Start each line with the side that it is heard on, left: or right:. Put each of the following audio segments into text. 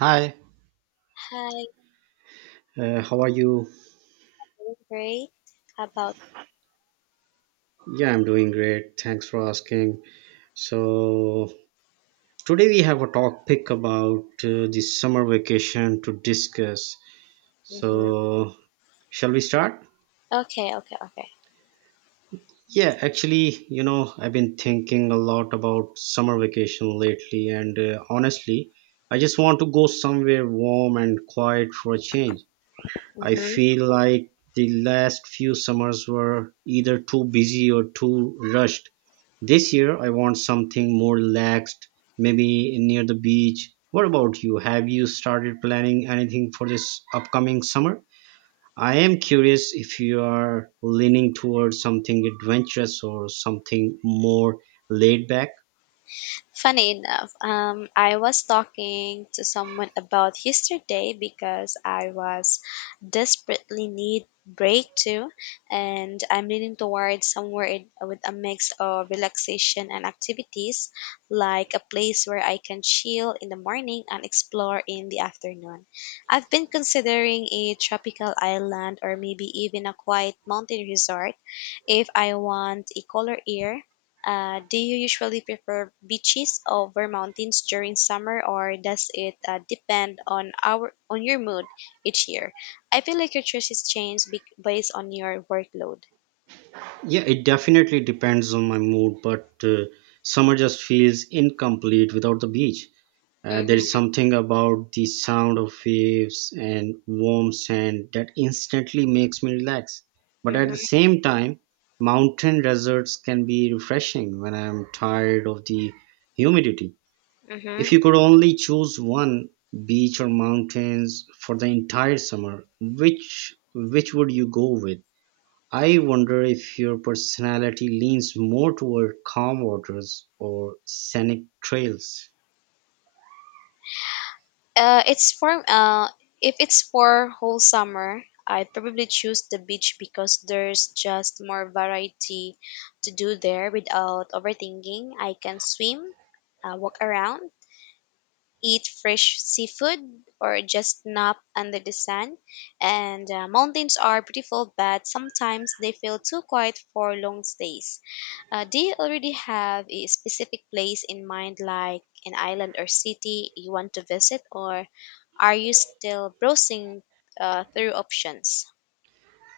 right: Hi,
left: Hi,
right: how are you?
left: doing great. How about?
right: Yeah, I'm doing great. Thanks for asking. So, today we have a topic about the summer vacation to discuss.
left: hmm
right: So, shall we start?
left: Okay, okay, okay.
right: Yeah, actually, you know, I've been thinking a lot about summer vacation lately, and honestly, I just want to go somewhere warm and quiet for a change. I
left: hmm
right: feel like the last few summers were either too busy or too rushed. This year, I want something more relaxed, maybe near the beach. What about you? Have you started planning anything for this upcoming summer? I am curious if you are leaning towards something adventurous or something more laid back.
left: Funny enough, I was talking to someone about yesterday because I was desperately need break too, and I'm leaning towards with a mix of relaxation and activities, like a place where I can chill in the morning and explore in the afternoon. I've been considering a tropical island or maybe even a quiet mountain resort. If I want a color ear, do you usually prefer beaches over mountains during summer, or does it depend on our on your mood each year? I feel like your choices change based on your workload.
right: Yeah, it definitely depends on my mood, but summer just feels incomplete without the beach. There is
left: Mm-hmm,
right: something about the sound of waves and warm sand that instantly makes me relax. But at
left: mm-hmm,
right: the same time, mountain deserts can be refreshing when I am tired of the humidity.
left: mm-hmm.
right: If you could only choose one, beach or mountains, for the entire summer, which would you go with? I wonder if your personality leans more toward calm waters or scenic trails.
left: It's for If it's for whole summer, I'd probably choose the beach because there's just more variety to do there without overthinking. I can swim, walk around, eat fresh seafood, or just nap under the sun. And Mountains are beautiful, but sometimes they feel too quiet for long stays. Do you already have a specific place in mind, like an island or city you want to visit, or are you still browsing through options?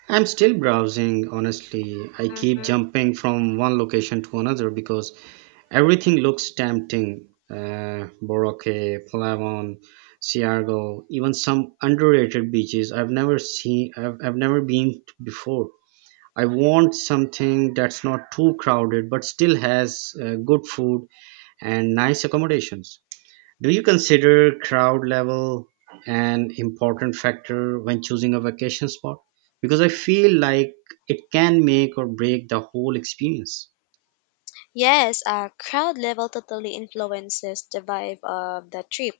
right: I'm still browsing, honestly. I keep
left: Mm-hmm.
right: jumping from one location to another because everything looks tempting. Boracay, Palawan, Siargao, even some underrated beaches I've never been to before. I want something that's not too crowded but still has good food and nice accommodations. Do you consider crowd level an important factor when choosing a vacation spot? Because I feel like it can make or break the whole experience.
left: Yes, crowd level totally influences the vibe of the trip.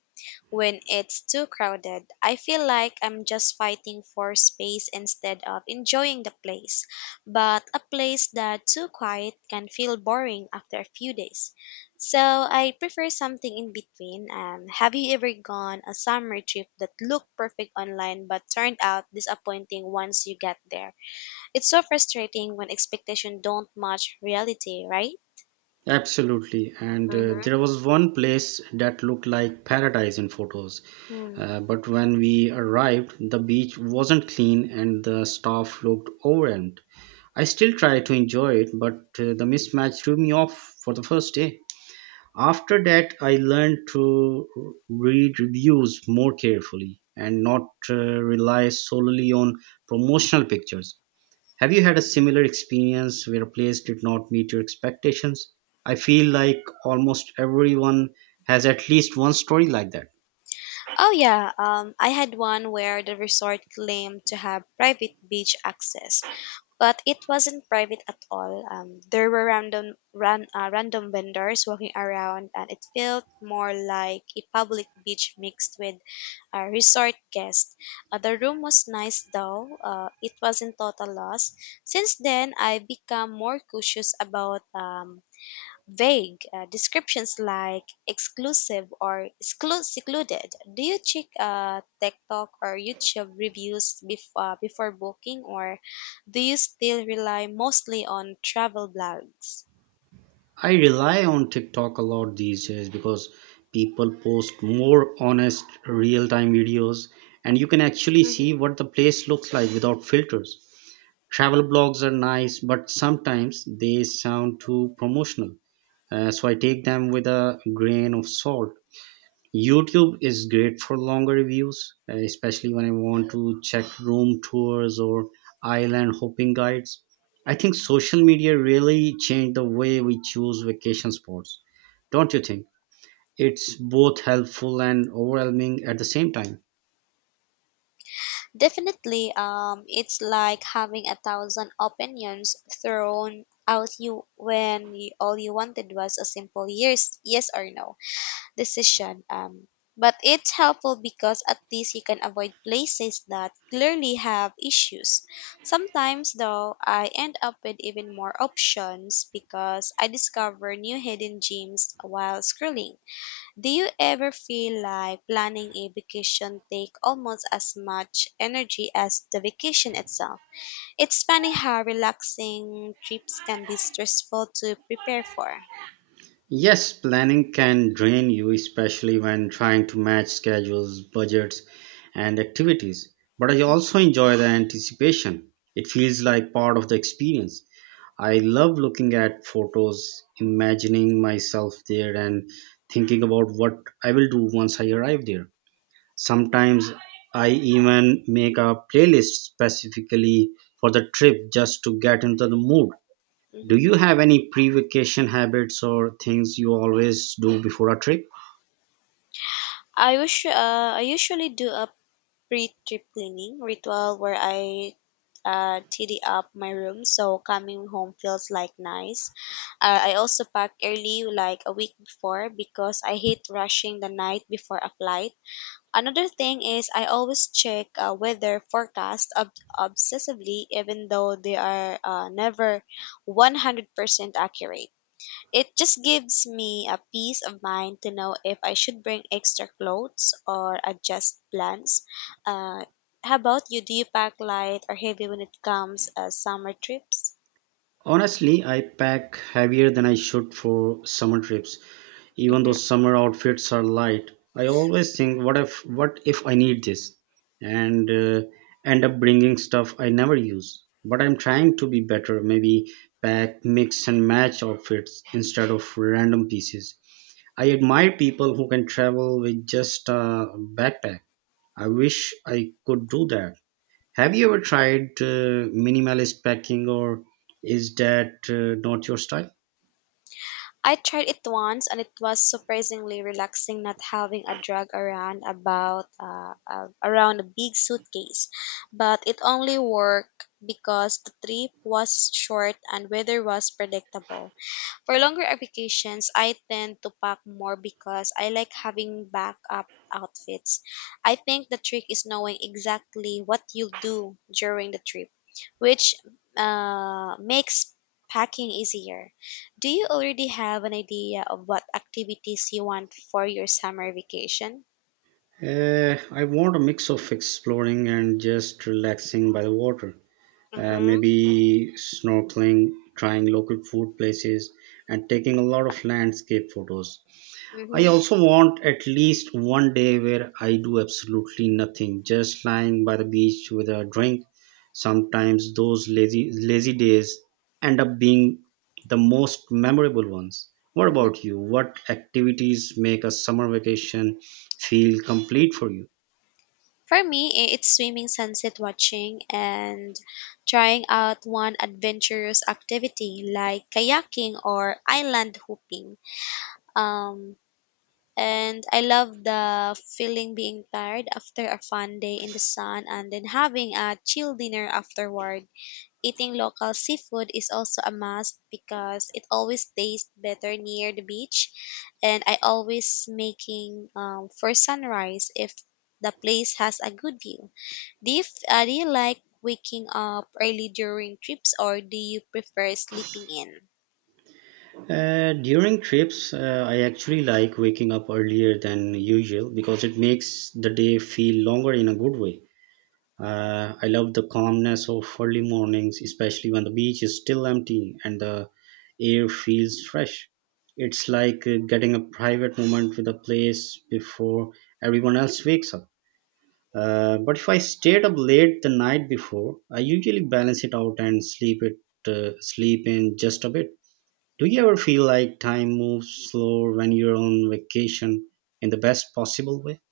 left: When it's too crowded, I feel like I'm just fighting for space instead of enjoying the place. But a place that's too quiet can feel boring after a few days. So I prefer something in between. Have you ever gone a summer trip that looked perfect online but turned out disappointing once you get there? It's so frustrating when expectations don't match reality, right?
right: Absolutely. And
left: Mm-hmm.
right: there was one place that looked like paradise in photos.
left: Hmm.
right: But when we arrived, the beach wasn't clean and the staff looked overwhelmed. I still try to enjoy it, but the mismatch threw me off for the first day. After that, I learned to read reviews more carefully and not rely solely on promotional pictures. Have you had a similar experience where a place did not meet your expectations? I feel like almost everyone has at least one story like that.
left: Oh yeah, I had one where the resort claimed to have private beach access, but it wasn't private at all. There were random vendors walking around, and it felt more like a public beach mixed with a resort guest. The room was nice though; it wasn't total loss. Since then, I've become more cautious about vague descriptions like exclusive or secluded. Do you check TikTok or YouTube reviews before booking, or do you still rely mostly on travel blogs?
right: I rely on TikTok a lot these days because people post more honest real time videos, and you can actually see
left: Mhm.
right: what the place looks like without filters. Travel blogs are nice, but sometimes they sound too promotional, so I take them with a grain of salt. YouTube is great for longer reviews, especially when I want to check room tours or island hopping guides. I think social media really changed the way we choose vacation spots, don't you think? It's both helpful and overwhelming at the same time.
left: Definitely, it's like having a thousand opinions thrown out you when you, all you wanted was a simple yes or no decision. But it's helpful because at least you can avoid places that clearly have issues. Sometimes, though, I end up with even more options because I discover new hidden gems while scrolling. Do you ever feel like planning a vacation take almost as much energy as the vacation itself? It's funny how relaxing trips can be stressful to prepare for.
right: Yes, planning can drain you, especially when trying to match schedules, budgets, and activities. But I also enjoy the anticipation. It feels like part of the experience. I love looking at photos, imagining myself there, and thinking about what I will do once I arrive there. Sometimes I even make a playlist specifically for the trip just to get into the mood. Do
left: Mhm.
right: you have any pre-vacation habits or things you always do before a trip?
left: I usually do a pre-trip cleaning ritual where I tidy up my room so coming home feels like nice. I also pack early, like a week before, because I hate rushing the night before a flight. Another thing is I always check weather forecast obsessively, even though they are never 100% accurate. It just gives me a peace of mind to know if I should bring extra clothes or adjust plans. Uh, how about you? Do you pack light or heavy when it comes summer trips?
right: Honestly, I pack heavier than I should for summer trips. Even though
left: hmm
right: summer outfits are light, I always think, what if I need this, and end up bringing stuff I never use. But I'm trying to be better, maybe pack mix and match outfits instead of random pieces. I admire people who can travel with just a backpack. I wish I could do that. Have you ever tried minimalist packing, or is that not your style?
left: I tried it once and it was surprisingly relaxing not having a drag around about around a big suitcase. But it only worked because the trip was short and weather was predictable. For longer applications, I tend to pack more because I like having backup outfits. I think the trick is knowing exactly what you'll do during the trip, which makes packing easier. Do you already have an idea of what activities you want for your summer vacation?
right: I want a mix of exploring and just relaxing by the water.
left: Mm-hmm.
right: Maybe snorkeling, trying local food places, and taking a lot of landscape photos. I
left: Mm-hmm.
right: also want at least one day where I do absolutely nothing, just lying by the beach with a drink. Sometimes those lazy days end up being the most memorable ones. What
left: Mm-hmm.
right: about you? What activities make a summer vacation feel complete for you?
left: For me, it's swimming, sunset watching, and trying out one adventurous activity like kayaking or island hopping. Um, and I love the feeling being tired after a fun day in the sun and then having a chill dinner afterward. Eating local seafood is also a must because it always tastes better near the beach, and I always making for sunrise if the place has a good view. Do you like waking up early during trips or do you prefer sleeping in?
right: During trips, I actually like waking up earlier than usual because it makes the day feel longer in a good way. I love the calmness of early mornings, especially when the beach is still empty and the air feels fresh. It's like getting a private moment with a place before everyone else wakes up. But if I stayed up late the night before, I usually balance it out and sleep in just a bit. Do you ever feel like time moves slower when you're on vacation in the best possible way?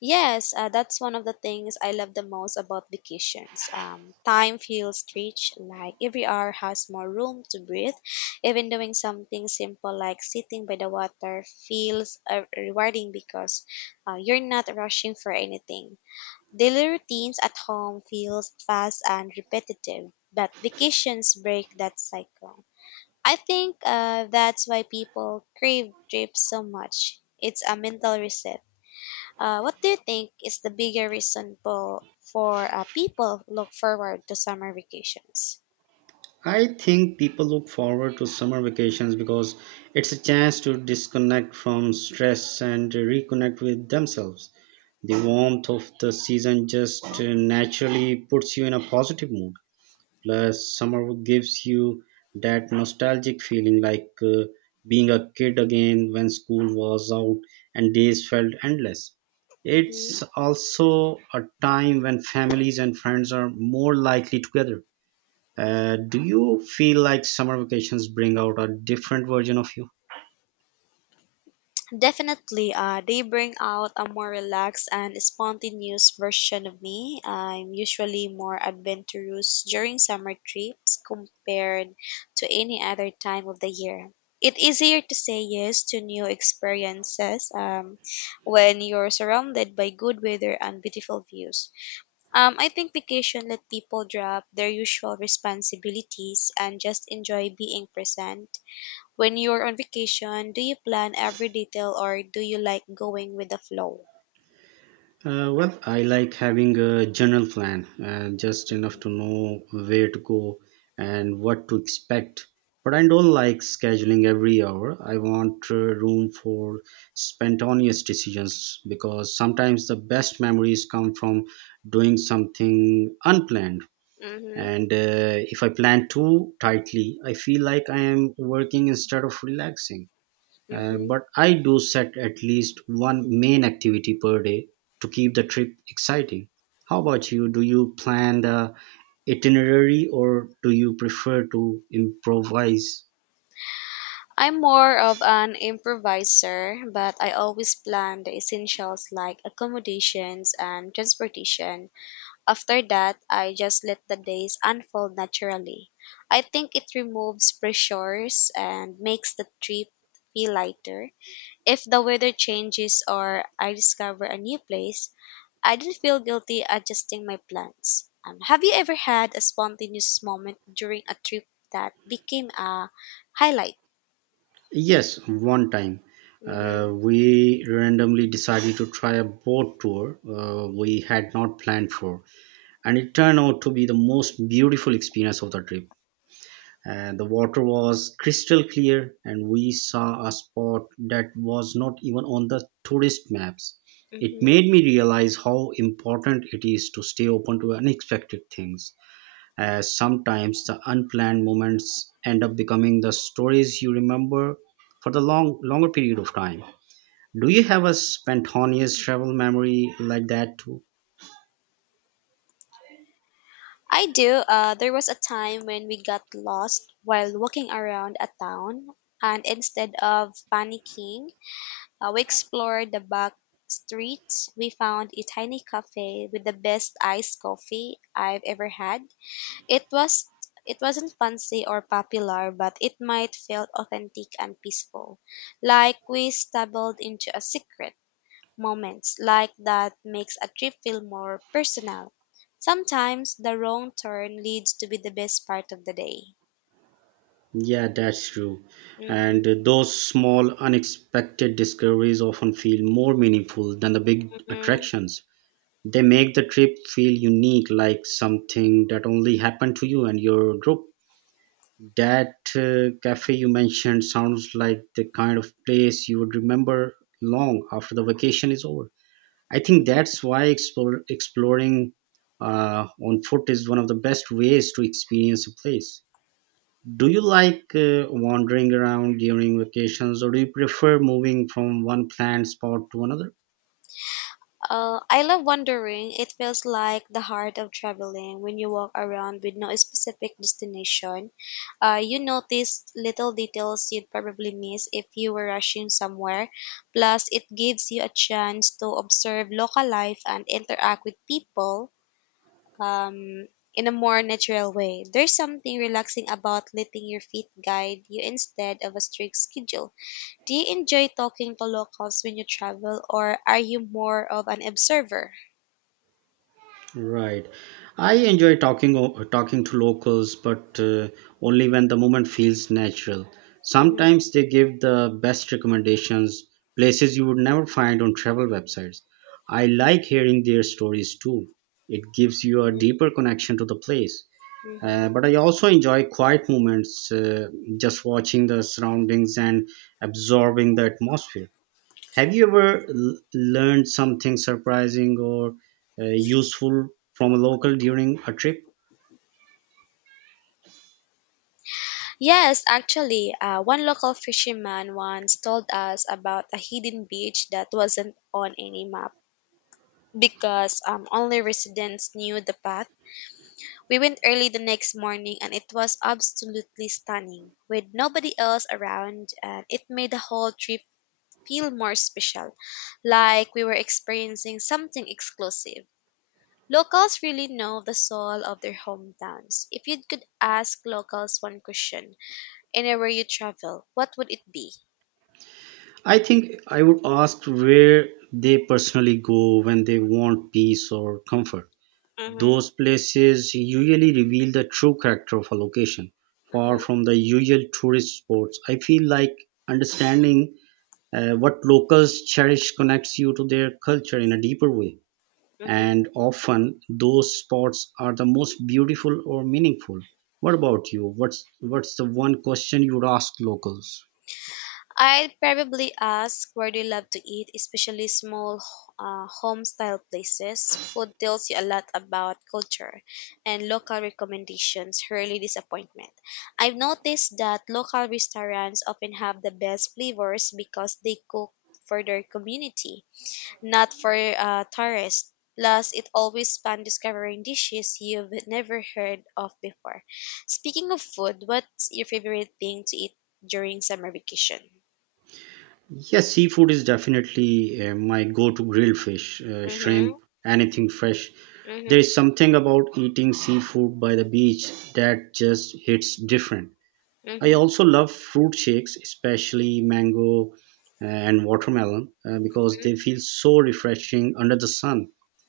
left: Yes, that's one of the things I love the most about vacations. Time feels rich, like every hour has more room to breathe. Even doing something simple like sitting by the water feels rewarding because you're not rushing for anything. Daily routines at home feels fast and repetitive, but vacations break that cycle. I think that's why people crave trips so much. It's a mental reset. What do you think is the bigger reason for people look forward to summer vacations?
right: I think people look forward to summer vacations because it's a chance to disconnect from stress and reconnect with themselves. The warmth of the season just naturally puts you in a positive mood. Plus, summer gives you that nostalgic feeling, like being a kid again when school was out and days felt endless.
left: Mm-hmm.
right: It's also a time when families and friends are more likely together. Do you feel like summer vacations bring out a different version of you?
left: Definitely, they bring out a more relaxed and spontaneous version of me. I'm usually more adventurous during summer trips compared to any other time of the year. It's easier to say yes to new experiences when you're surrounded by good weather and beautiful views. I think vacation let people drop their usual responsibilities and just enjoy being present. When you're on vacation, do you plan every detail or do you like going with the flow?
right: Well, I like having a general plan, just enough to know where to go and what to expect. But I don't like scheduling every hour. I want room for spontaneous decisions because sometimes the best memories come from doing something unplanned.
left: Mm-hmm.
right: And if I plan too tightly, I feel like I am working instead of relaxing.
left: Mm-hmm.
right: But I do set at least one main activity per day to keep the trip exciting. How about you? Do you plan the itinerary or do you prefer to improvise?
left: I'm more of an improviser, but I always plan the essentials like accommodations and transportation. After that, I just let the days unfold naturally. I think it removes pressures and makes the trip feel lighter. If the weather changes or I discover a new place, I didn't feel guilty adjusting my plans. Have you ever had a spontaneous moment during a trip that became a highlight?
right: Yes, one time.
left: Mm-hmm.
right: We randomly decided to try a boat tour we had not planned for, and it turned out to be the most beautiful experience of the trip. The water was crystal clear, and we saw a spot that was not even on the tourist maps. It
left: Mm-hmm.
right: made me realize how important it is to stay open to unexpected things, as sometimes the unplanned moments end up becoming the stories you remember for the longer period of time. Do you have a spontaneous travel memory like that too?
left: I do. There was a time when we got lost while walking around a town, and instead of panicking, we explored the back streets. We found a tiny cafe with the best iced coffee I've ever had. It was it wasn't fancy or popular, but it might feel authentic and peaceful, like we stumbled into a secret. Moments like that makes a trip feel more personal. Sometimes the wrong turn leads to be the best part of the day.
right: Yeah, that's true.
left: Mm-hmm,
right: And those small, unexpected discoveries often feel more meaningful than the big
left: mm-hmm,
right: attractions. They make the trip feel unique, like something that only happened to you and your group. That cafe you mentioned sounds like the kind of place you would remember long after the vacation is over. I think
left: mm-hmm.
right: that's why exploring on foot is one of the best ways to experience a place. Do you like wandering around during vacations, or do you prefer moving from one planned spot to another?
left: I love wandering. It feels like the heart of traveling when you walk around with no specific destination. You notice little details you'd probably miss if you were rushing somewhere. Plus, it gives you a chance to observe local life and interact with people um, in a more natural way. There's something relaxing about letting your feet guide you instead of a strict schedule. Do you enjoy talking to locals when you travel, or are you more of an observer?
right: Right. I enjoy talking to locals, but only when the moment feels natural.
left: Mhm.
right: Sometimes they give the best recommendations, places you would never find on travel websites. I like hearing their stories too. It gives you a
left: Mhm.
right: deeper connection to the place.
left: Mhm.
right: But I also enjoy quiet moments, just watching the surroundings and absorbing the atmosphere. Have you ever learned something surprising or uh, useful from a local during a trip?
left: Yes, actually, one local fisherman once told us about a hidden beach that wasn't on any map because only residents knew the path. We went early the next morning and it was absolutely stunning with nobody else around, and it made the whole trip feel more special, like we were experiencing something exclusive. Locals really know the soul of their hometowns. If you could ask locals one question, anywhere you travel, what would it be?
right: I think I would ask where they personally go when they want peace or comfort.
left: Mhm.
right: Those places usually reveal the true character of a location, far
left: Mhm.
right: from the usual tourist spots. I feel like understanding what locals cherish connects you to their culture in a deeper way.
left: Mhm.
right: And often those spots are the most beautiful or meaningful. What about you? What's the one question you would ask locals?
left: I'd probably ask where they love to eat, especially small home style places. Food tells you a lot about culture, and local recommendations rarely disappointment. I've noticed that local restaurants often have the best flavors because they cook for their community, not for tourists. Plus, it always fun discovering dishes you've never heard of before. Speaking of food, what's your favorite thing to eat during summer vacation?
right: Yes, seafood is definitely my go-to. Grilled fish,
left: Mm-hmm.
right: shrimp, anything fresh. There
left: Mm-hmm.
right: is something about eating seafood by the beach that just hits different. I
left: Mm-hmm.
right: also love fruit shakes, especially mango and watermelon, because they feel so refreshing under the sun.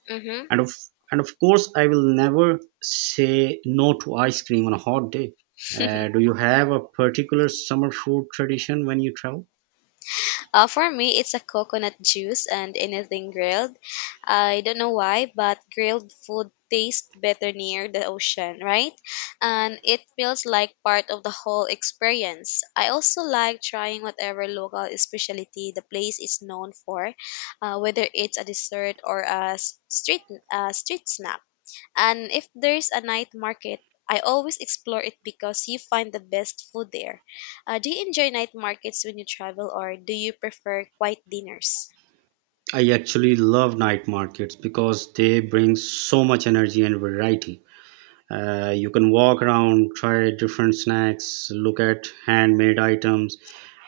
left: Mm-hmm.
right: And of and of course, I will never say no to ice cream on a hot day. Do you have a particular summer food tradition when you travel?
left: For me, it's a coconut juice and anything grilled. I don't know why, but grilled food tastes better near the ocean, right? And it feels like part of the whole experience. I also like trying whatever local specialty the place is known for, whether it's a dessert or a street snack. And if there's a night market, I always explore it because you find the best food there. Do you enjoy night markets when you travel or do you prefer quiet dinners?
right: I actually love night markets because they bring so much energy and variety. You can walk around, try different snacks, look at handmade items,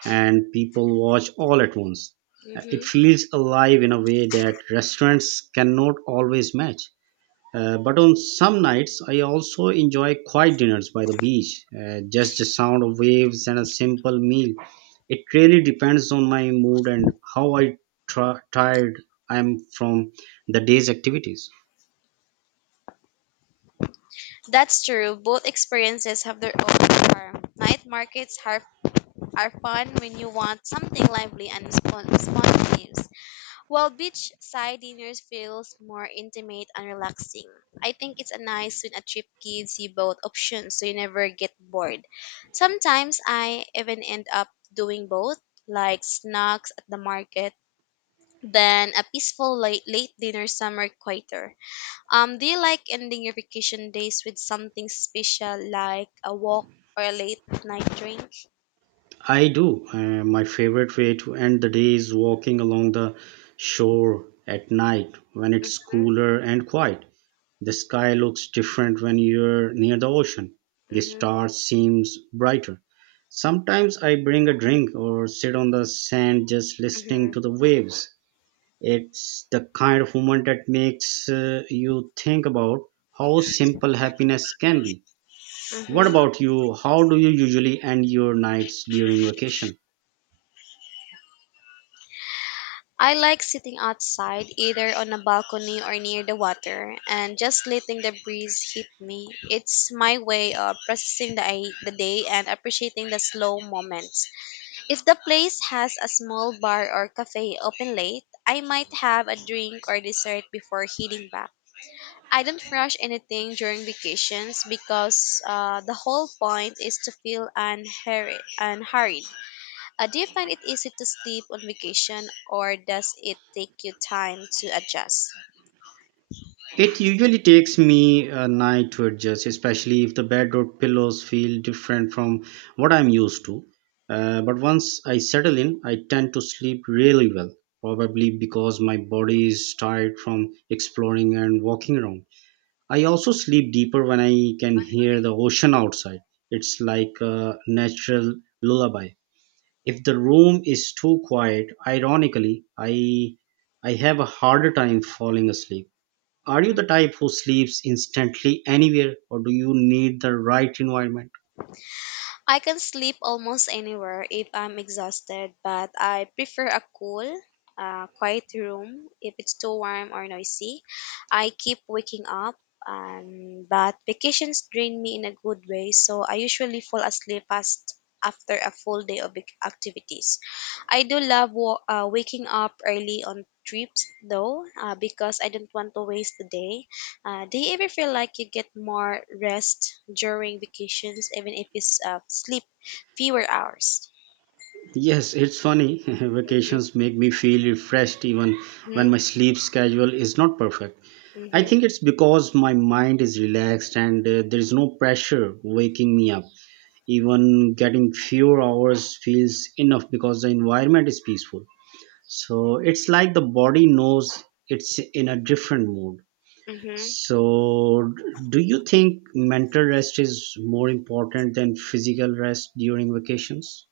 right: and people watch all at once. It
left: hmm
right: feels alive in a way that restaurants cannot always match. But on some nights, I also enjoy quiet dinners by the beach, just the sound of waves and a simple meal. It really depends on my mood and how I try tired I am from the day's activities.
left: That's true. Both experiences have their own charm. Are fun when you want something lively and spontaneous, while beachside dinners feels more intimate and relaxing. I think it's a nice when a trip gives you both options so you never get bored. Sometimes I even end up doing both, like snacks at the market, then a peaceful late dinner somewhere quieter. Do you like ending your vacation days with something special like a walk or a late night drink?
right: I do. My favorite way to end the day is walking along the shore at night when it's cooler and quiet. The sky looks different when you're near the ocean. The
left: Mm-hmm,
right: stars seems brighter. Sometimes I bring a drink or sit on the sand just
left: mm-hmm,
right: listening to the waves. It's the kind of moment that makes you think about how simple happiness can be. What
left: mm-hmm.
right: about you? How do you usually end your nights during vacation?
left: I like sitting outside, either on a balcony or near the water, and just letting the breeze hit me. It's my way of processing the day and appreciating the slow moments. If the place has a small bar or cafe open late, I might have a drink or dessert before heading back. I don't rush anything during vacations because the whole point is to feel unhurried. Do you find it easy to sleep on vacation, or does it take you time to adjust?
right: It usually takes me a night to adjust, especially if the bed or pillows feel different from what I'm used to. But once I settle in, I tend to sleep really well, probably because my body is tired from exploring and walking around. I also sleep deeper when I can hear the ocean outside. It's like a natural lullaby. If the room is too quiet, ironically, I have a harder time falling asleep. Are you the type who sleeps instantly anywhere, or do you need the right environment?
left: I can sleep almost anywhere if I'm exhausted, but I prefer a cool, quiet room. If it's too warm or noisy, I keep waking up, but vacations drain me in a good way, so I usually fall asleep fast after a full day of activities. I do love waking up early on trips though, because I don't want to waste the day. Do you ever feel like you get more rest during vacations, even if you sleep fewer hours?
right: Yes, it's funny. Vacations make me feel refreshed even when
left: Hmm.
right: my sleep schedule is not perfect. I
left: Hmm.
right: think it's because my mind is relaxed and there is no pressure waking me up. Even getting fewer hours feels enough because the environment is peaceful. So it's like the body knows it's in a different mood.
left: Hmm.
right: So, do you think mental rest is more important than physical rest during vacations?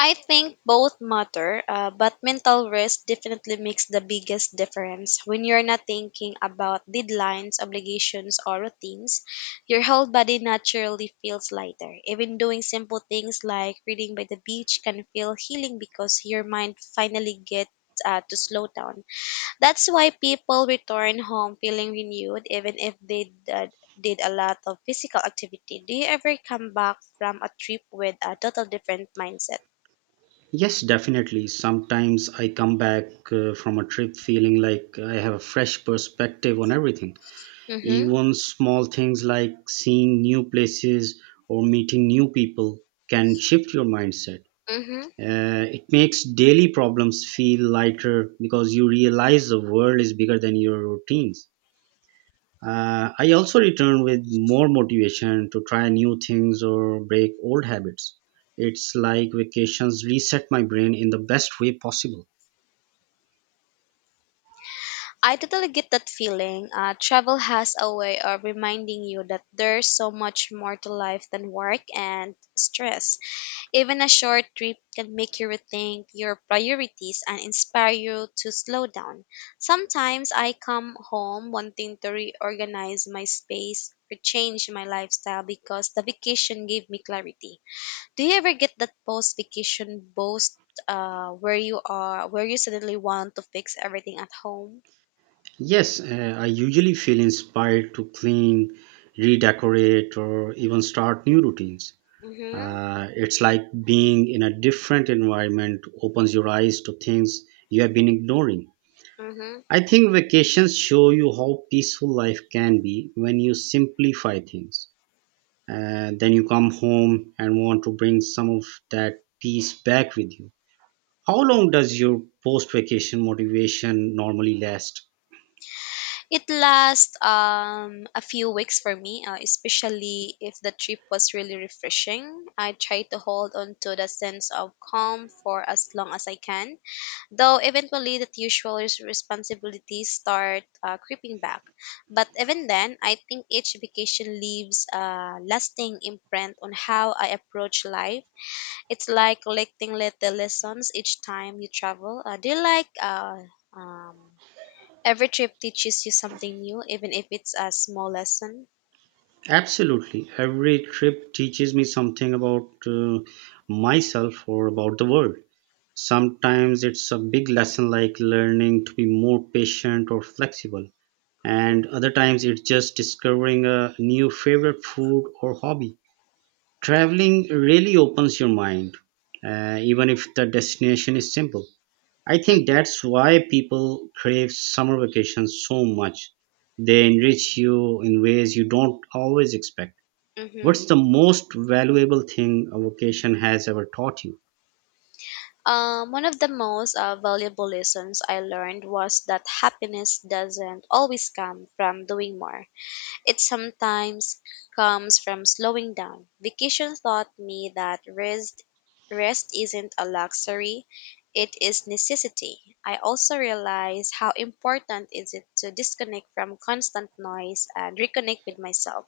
left: I think both matter, but mental rest definitely makes the biggest difference. When you're not thinking about deadlines, obligations, or routines, your whole body naturally feels lighter. Even doing simple things like reading by the beach can feel healing because your mind finally gets to slow down. That's why people return home feeling renewed, even if they did a lot of physical activity. Do you ever come back from a trip with a total different mindset?
right: Yes, definitely. Sometimes I come back from a trip feeling like I have a fresh perspective on everything.
left: Mm-hmm.
right: Even small things like seeing new places or meeting new people can shift your mindset.
left: Mm-hmm.
right: It makes daily problems feel lighter because you realize the world is bigger than your routines. I also return with more motivation to try new things or break old habits. It's like vacations reset my brain in the best way possible.
left: I totally get that feeling. Travel has a way of reminding you that there's so much more to life than work and stress. Even a short trip can make you rethink your priorities and inspire you to slow down. Sometimes I come home wanting to reorganize my space or change my lifestyle because the vacation gave me clarity. Do you ever get that post vacation boast, where you are where you suddenly want to fix everything at home?
right: Yes, I usually feel inspired to clean, redecorate, or even start new routines.
left: Mhm.
right: It's like being in a different environment opens your eyes to things you have been ignoring.
left: Mhm.
right: I think vacations show you how peaceful life can be when you simplify things, and then you come home and want to bring some of that peace back with you. How long does your post vacation motivation normally last?
left: It lasts a few weeks for me, especially if the trip was really refreshing. I try to hold on to the sense of calm for as long as I can, though eventually the usual responsibilities start creeping back. But even then, I think each vacation leaves a lasting imprint on how I approach life. It's like collecting little lessons each time you travel. Do you like um, Every trip teaches you something new, even if it's a small lesson.
right: Absolutely. Every trip teaches me something about myself or about the world. Sometimes it's a big lesson like learning to be more patient or flexible, and other times it's just discovering a new favorite food or hobby. Traveling really opens your mind, even if the destination is simple. I think
left: Mhm.
right: that's why people crave summer vacations so much. They enrich you in ways you don't always expect.
left: Hmm.
right: What's the most valuable thing a vacation has ever taught you?
left: One of the most valuable lessons I learned was that happiness doesn't always come from doing more. It sometimes comes from slowing down. Vacation taught me that rest isn't a luxury, it is necessity. I also realized how important is it to disconnect from constant noise and reconnect with myself.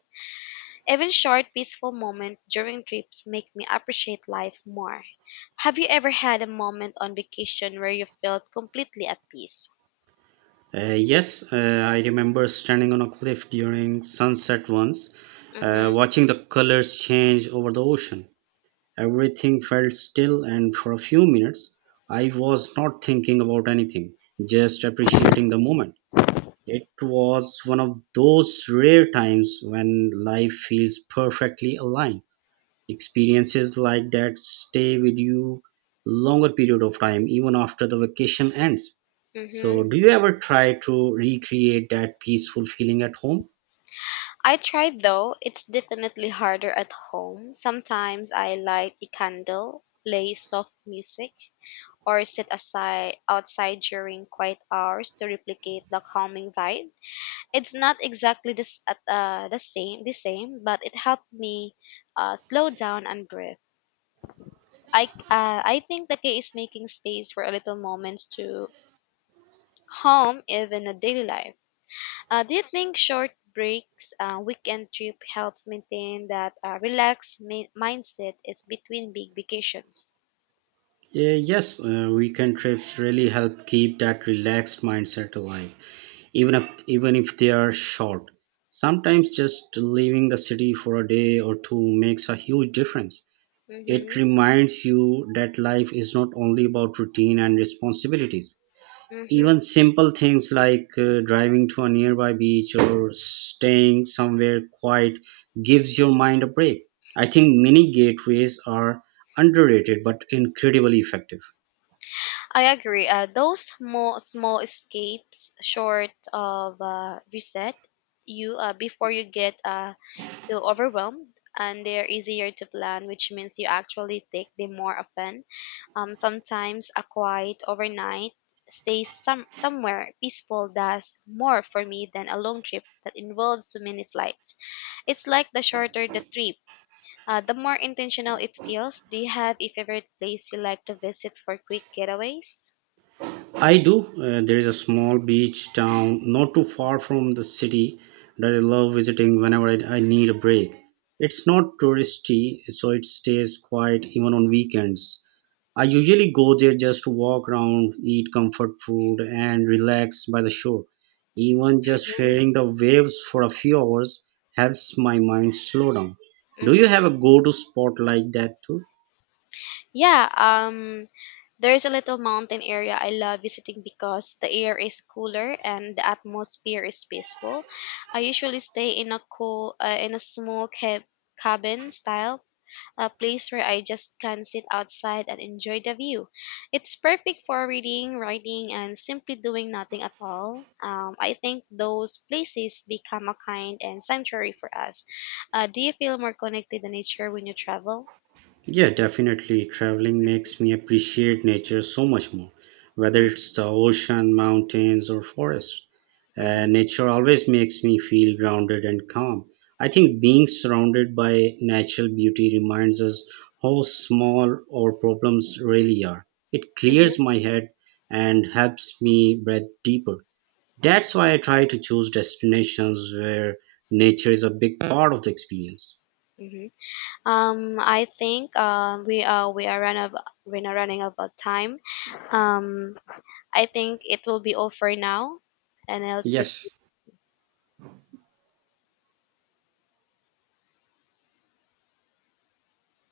left: Even short, peaceful moments during trips make me appreciate life more. Have you ever had a moment on vacation where you felt completely at peace?
right: Yes, I remember standing on a cliff during sunset once,
left: Mm-hmm.
right: watching the colors change over the ocean. Everything felt still, and for a few minutes, I was not thinking about anything, just appreciating the moment. It was one of those rare times when life feels perfectly aligned. Experiences like that stay with you longer period of time, even after the vacation ends. So,
left: Mm-hmm.
right: do you ever try to recreate that peaceful feeling at home?
left: I tried though. It's definitely harder at home. Sometimes I light a candle, play soft music, or sit aside outside during quiet hours to replicate the calming vibe. It's not exactly this at the same, but it helped me slow down and breathe. I I think the key is making space for a little moment to home, even a daily life. Do you think short breaks, weekend trip helps maintain that relaxed mindset is between big vacations?
right: Yeah, yes, weekend trips really help keep that relaxed mindset alive, even if they are short. Sometimes just leaving the city for a day or two makes a huge difference. It
left: Mm-hmm.
right: reminds you that life is not only about routine and responsibilities.
left: Mm-hmm.
right: Even simple things like driving to a nearby beach or staying somewhere quiet gives your mind a break. I think mini gateways are underrated but incredibly effective.
left: I agree. Those small escapes, short of reset, you before you get too overwhelmed, and they're easier to plan, which means you actually take them more often. Sometimes a quiet overnight stay somewhere peaceful does more for me than a long trip that involves too many flights. It's like the shorter the trip. The more intentional it feels. Do you have a favorite place you like to visit for quick getaways?
right: I do. There is a small beach town not too far from the city that I love visiting whenever I need a break. It's not touristy, so it stays quiet even on weekends. I usually go there just to walk around, eat comfort food, and relax by the shore. Even just
left: Mm-hmm.
right: hearing the waves for a few hours helps my mind slow down. Do you have a go to spot like that too?
left: Yeah, there's a little mountain area I love visiting because the air is cooler and the atmosphere is peaceful. I usually stay in a cool, in a small cabin style, a place where I just can sit outside and enjoy the view. It's perfect for reading, writing, and simply doing nothing at all. I think those places become a kind and sanctuary for us. Do you feel more connected to nature when you travel?
right: Yeah, definitely. Traveling makes me appreciate nature so much more, whether it's the ocean, mountains, or forests. Uh,
left: Mm-hmm,
right: nature always makes me feel grounded and calm. I think being surrounded by natural beauty reminds us how small our problems really are. It
left: mm-hmm,
right: clears my head and helps me breathe deeper. That's why I try to choose destinations where nature is a big part of the experience.
left: mm-hmm. I think we are run of we're not running out of time. Um, I think it will be all for now, and I'll tip
right: Yes,